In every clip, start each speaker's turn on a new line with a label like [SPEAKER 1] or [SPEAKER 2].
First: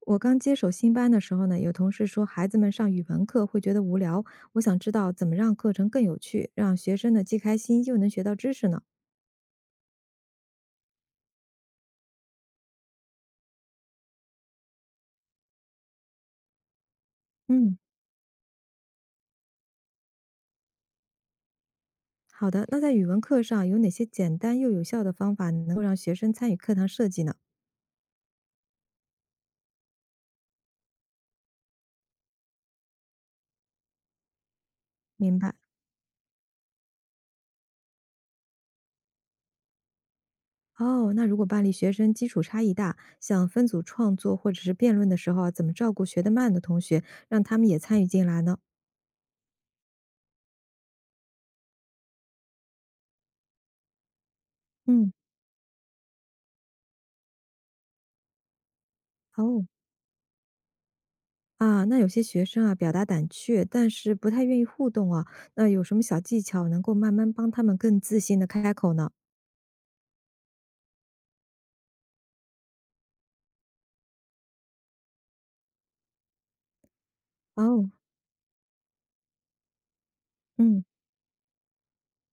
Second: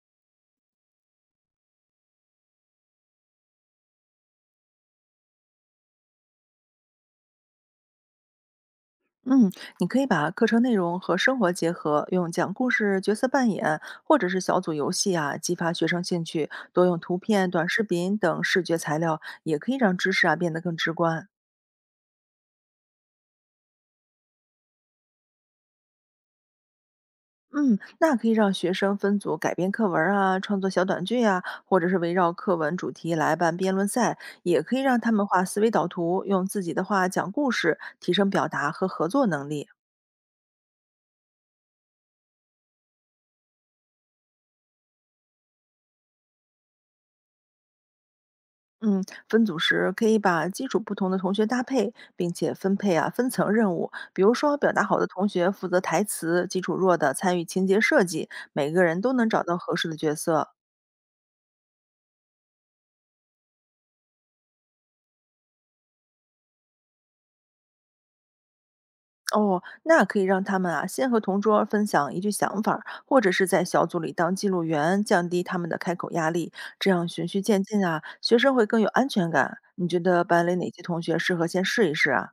[SPEAKER 1] 我刚接手新班的时候呢，有同事说孩子们上语文课会觉得无聊，我想知道怎么让课程更有趣，让学生呢既开心又能学到知识呢。
[SPEAKER 2] 嗯，你可以把课程内容和生活结合，用讲故事、角色扮演或者是小组游戏啊，激发学生兴趣。多用图片、短
[SPEAKER 1] 嗯，
[SPEAKER 2] 视频等视觉材料，也可以让知识啊变得更直观。
[SPEAKER 1] 好的。那在语文课上有哪些简单又有效的方法能够让学生参与课堂设计呢？
[SPEAKER 2] 嗯，那可以让学生分组改编课文儿啊，创作小短剧啊，或者是围绕课文主题来办辩论赛，也可以让他们
[SPEAKER 1] 明
[SPEAKER 2] 画
[SPEAKER 1] 白。
[SPEAKER 2] 思维导图，用自己的话讲故事，提升表达和合作能力。
[SPEAKER 1] 哦，那如果班里学生基础差异大，想分组创作或者是辩论的时候啊怎么照顾学得慢的同学，让他们也参与进来呢？
[SPEAKER 2] 嗯，分组时可以把基础不同的同学搭配，并且分配啊分层任务。比如说，表达好的
[SPEAKER 1] 嗯，
[SPEAKER 2] 同学负责台词，基础弱的参与情节设计，每个人都能找到
[SPEAKER 1] 哦。
[SPEAKER 2] 合适的角色。
[SPEAKER 1] 啊，那有些学生啊，表达胆怯，但是不太愿意互动啊，那有什么小技巧能够慢慢帮他们更自信的开口呢？
[SPEAKER 2] 哦，那可以让他们啊先和同桌分享一句想法儿或者是在小组里当记录员，降低他们的开口压力。这样循序渐进
[SPEAKER 1] 哦，
[SPEAKER 2] 啊，学生会更有安全感。你觉得班里哪些
[SPEAKER 1] 嗯
[SPEAKER 2] 同学适合先试一试啊？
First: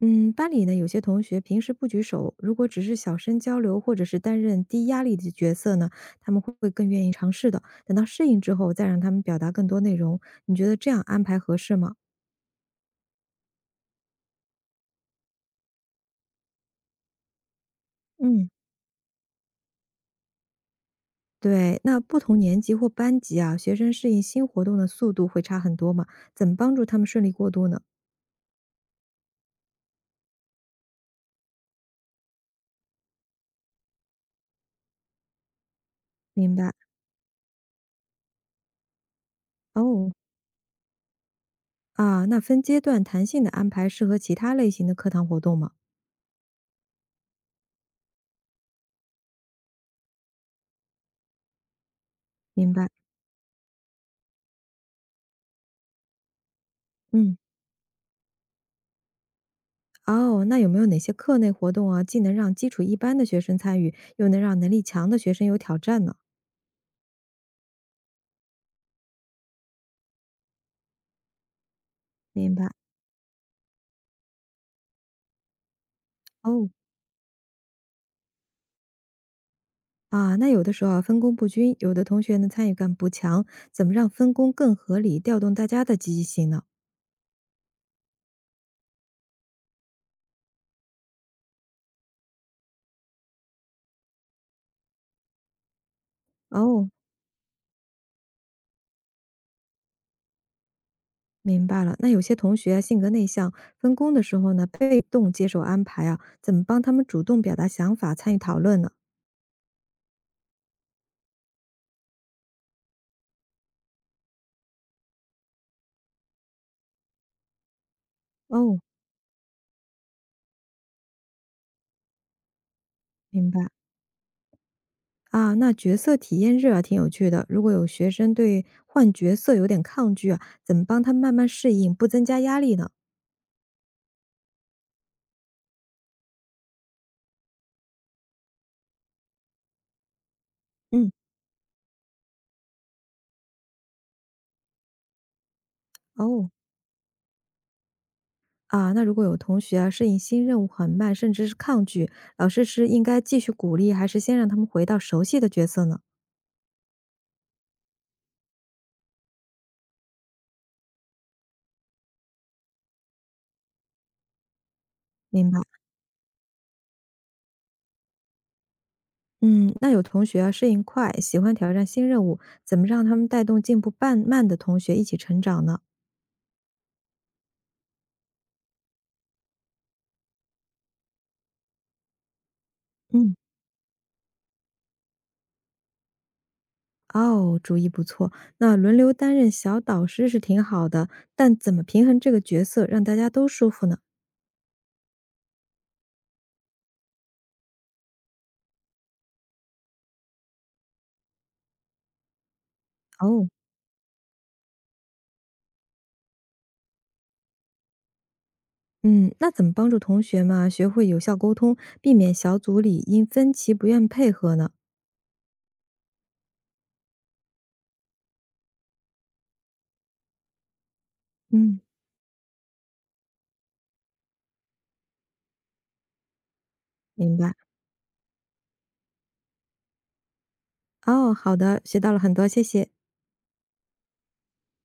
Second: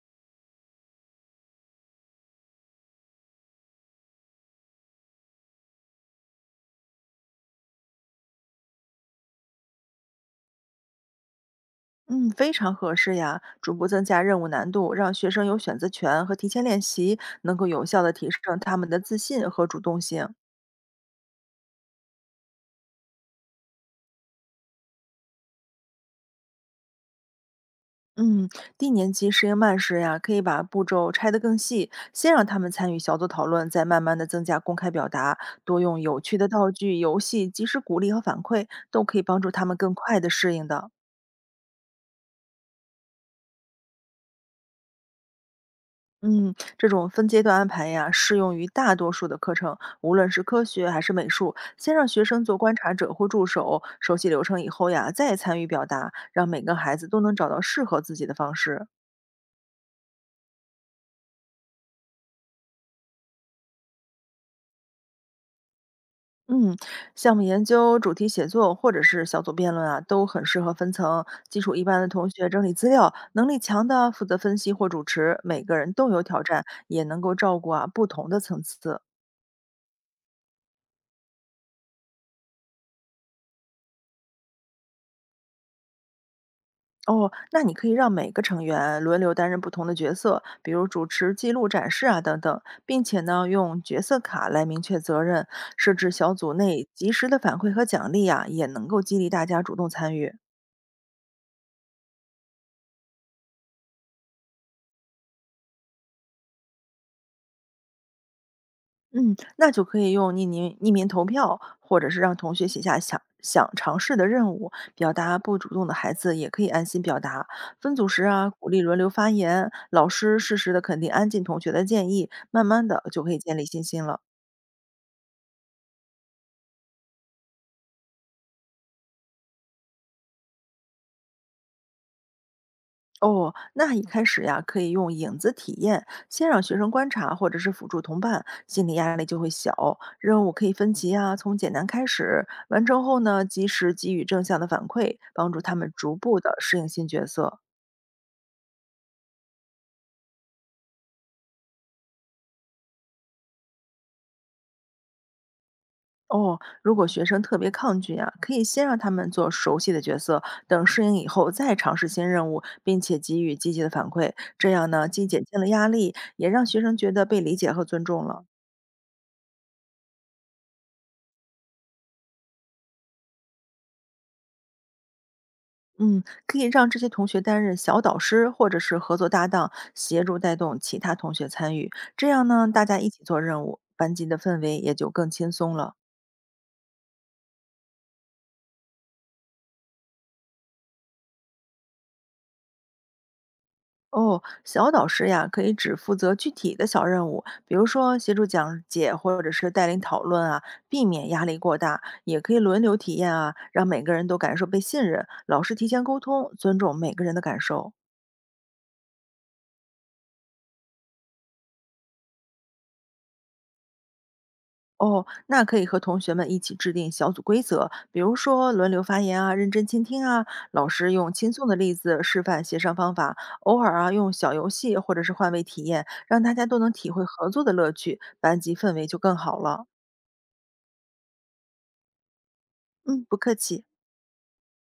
[SPEAKER 1] 嗯，班里呢有些同学平时不举手，如果只是小声交流，或者是担任低压力的角色呢，他们会更愿意尝试的。等到适应之后，再让他们表达更多内容，你觉得这样安排合适吗？
[SPEAKER 2] 嗯，非常合适呀！逐步增加任务难度，让学生有选择权和提前练习，能够有效的提
[SPEAKER 1] 嗯，
[SPEAKER 2] 升他们的自信和主动性。
[SPEAKER 1] 对，那不同年级或班级啊，学生适应新活动的速度会差很多嘛？怎么帮助他们顺利过渡呢？
[SPEAKER 2] 嗯，低年级适应慢时呀，可以把步骤拆得更细，先让他们参与小组讨论，再慢慢的增加公开表达，多用有趣的
[SPEAKER 1] 明
[SPEAKER 2] 道
[SPEAKER 1] 白
[SPEAKER 2] 具、游戏，及时鼓励和反馈，都可以帮助他们更
[SPEAKER 1] 哦。
[SPEAKER 2] 快的适应的。
[SPEAKER 1] 啊，那分阶段弹性的安排适合其他类型的课堂活动吗？
[SPEAKER 2] 嗯，这种分阶段安排呀，适用于大多数的课程，无论是科学还是美术。先让学生做
[SPEAKER 1] 明
[SPEAKER 2] 观
[SPEAKER 1] 白，
[SPEAKER 2] 察者或助手，熟悉流程以后呀，再参与表达，让每个孩子都能
[SPEAKER 1] 嗯，
[SPEAKER 2] 找到适合自己的方式。
[SPEAKER 1] 哦，那有没有哪些课内活动啊，既能让基础一般的学生参与，又能让能力强的学生有挑战呢？
[SPEAKER 2] 嗯，项目研究、主题写作或者是小组辩论啊，都很适合分层。基础一般的同学
[SPEAKER 1] 明
[SPEAKER 2] 整
[SPEAKER 1] 白，
[SPEAKER 2] 理资料，能力强的负责分析或主持，每个人都有挑战，
[SPEAKER 1] 哦，
[SPEAKER 2] 也能够照顾啊不同的层次。
[SPEAKER 1] 啊，那有的时候啊，分工不均，有的同学呢参与感不强，怎么让分工更合理，调动大家的积极性呢？
[SPEAKER 2] 哦，那你可以让每个成员轮流担任不同的角色，比如主持、记录、展示啊等等，并且呢，用角色卡来明确责任，设置小组内
[SPEAKER 1] 哦，
[SPEAKER 2] 及时的反馈和奖励啊，也能够激励大家主动参与。
[SPEAKER 1] 明白了，那有些同学啊性格内向，分工的时候呢被动接受安排啊，怎么帮他们主动表达想法，参与讨论呢？
[SPEAKER 2] 嗯，那就可以用匿名投票，或者是让同学写下想尝试的任务，表达不主动的孩子也可以安心表达。分组时啊，鼓
[SPEAKER 1] 哦，
[SPEAKER 2] 励轮流发言，老师适时的肯定安静同学的建议，慢慢的就可以
[SPEAKER 1] 明
[SPEAKER 2] 建
[SPEAKER 1] 白。
[SPEAKER 2] 立信心了。
[SPEAKER 1] 啊，那角色体验日啊，挺有趣的。如果有学生对换角色有点抗拒啊，怎么帮他慢慢适应，不增加压力呢？
[SPEAKER 2] 哦，那一开始呀，可以用影子体验，先让学生观察或者是辅助同伴，心理压力就会小。任务可以分
[SPEAKER 1] 嗯，
[SPEAKER 2] 级啊，从简单开始，完成后呢，及时给予正向的反馈，帮助他们逐步
[SPEAKER 1] 哦，
[SPEAKER 2] 的适应新角色。
[SPEAKER 1] 啊，那如果有同学啊适应新任务很慢，甚至是抗拒，老师是应该继续鼓励，还是先让他们回到熟悉的角色呢？
[SPEAKER 2] 哦，如果学生特别抗拒呀、可以先让他们做熟悉的角色，等适应以后再尝试新任务，并且给予积极的反馈。这样呢，既减
[SPEAKER 1] 明
[SPEAKER 2] 轻
[SPEAKER 1] 白。
[SPEAKER 2] 了压力，也让学生觉得被理解和尊重了。
[SPEAKER 1] 嗯，那有同学啊适应快，喜欢挑战新任务，怎么让他们带动进步慢慢的同学一起成长呢？
[SPEAKER 2] 嗯，可以让这些同学担任小导师或者是合作搭档，协助带动其他同学参与。这样呢，大家一起
[SPEAKER 1] 嗯。
[SPEAKER 2] 做任务，班级的氛围也就更轻松了。
[SPEAKER 1] 哦，主意不错。那轮流担任小导师是挺好的，但怎么平衡这个角色，让大家都舒服呢？
[SPEAKER 2] 哦，小导师呀，可以只负责具体的小任务，比如说协助讲解或者是带领讨论啊，避免压力过大。也可以轮流体验
[SPEAKER 1] 哦，
[SPEAKER 2] 啊，让每个人都感受被信任。老师提前沟通，尊重每个人的感受。
[SPEAKER 1] 嗯，那怎么帮助同学们啊学会有效沟通，避免小组里因分歧不愿配合呢？
[SPEAKER 2] 哦，那可以和同学们一起制定小组规则，比如说轮流发言啊，认真倾听啊，老师用轻松的
[SPEAKER 1] 嗯，
[SPEAKER 2] 例子示范协商方法，偶尔啊用小游戏或者是换位体验，让大家都能体会
[SPEAKER 1] 明
[SPEAKER 2] 合
[SPEAKER 1] 白。
[SPEAKER 2] 作的乐趣，班级氛围就更好了。
[SPEAKER 1] 哦，好的，学到了很多，谢谢。
[SPEAKER 2] 嗯，不客气。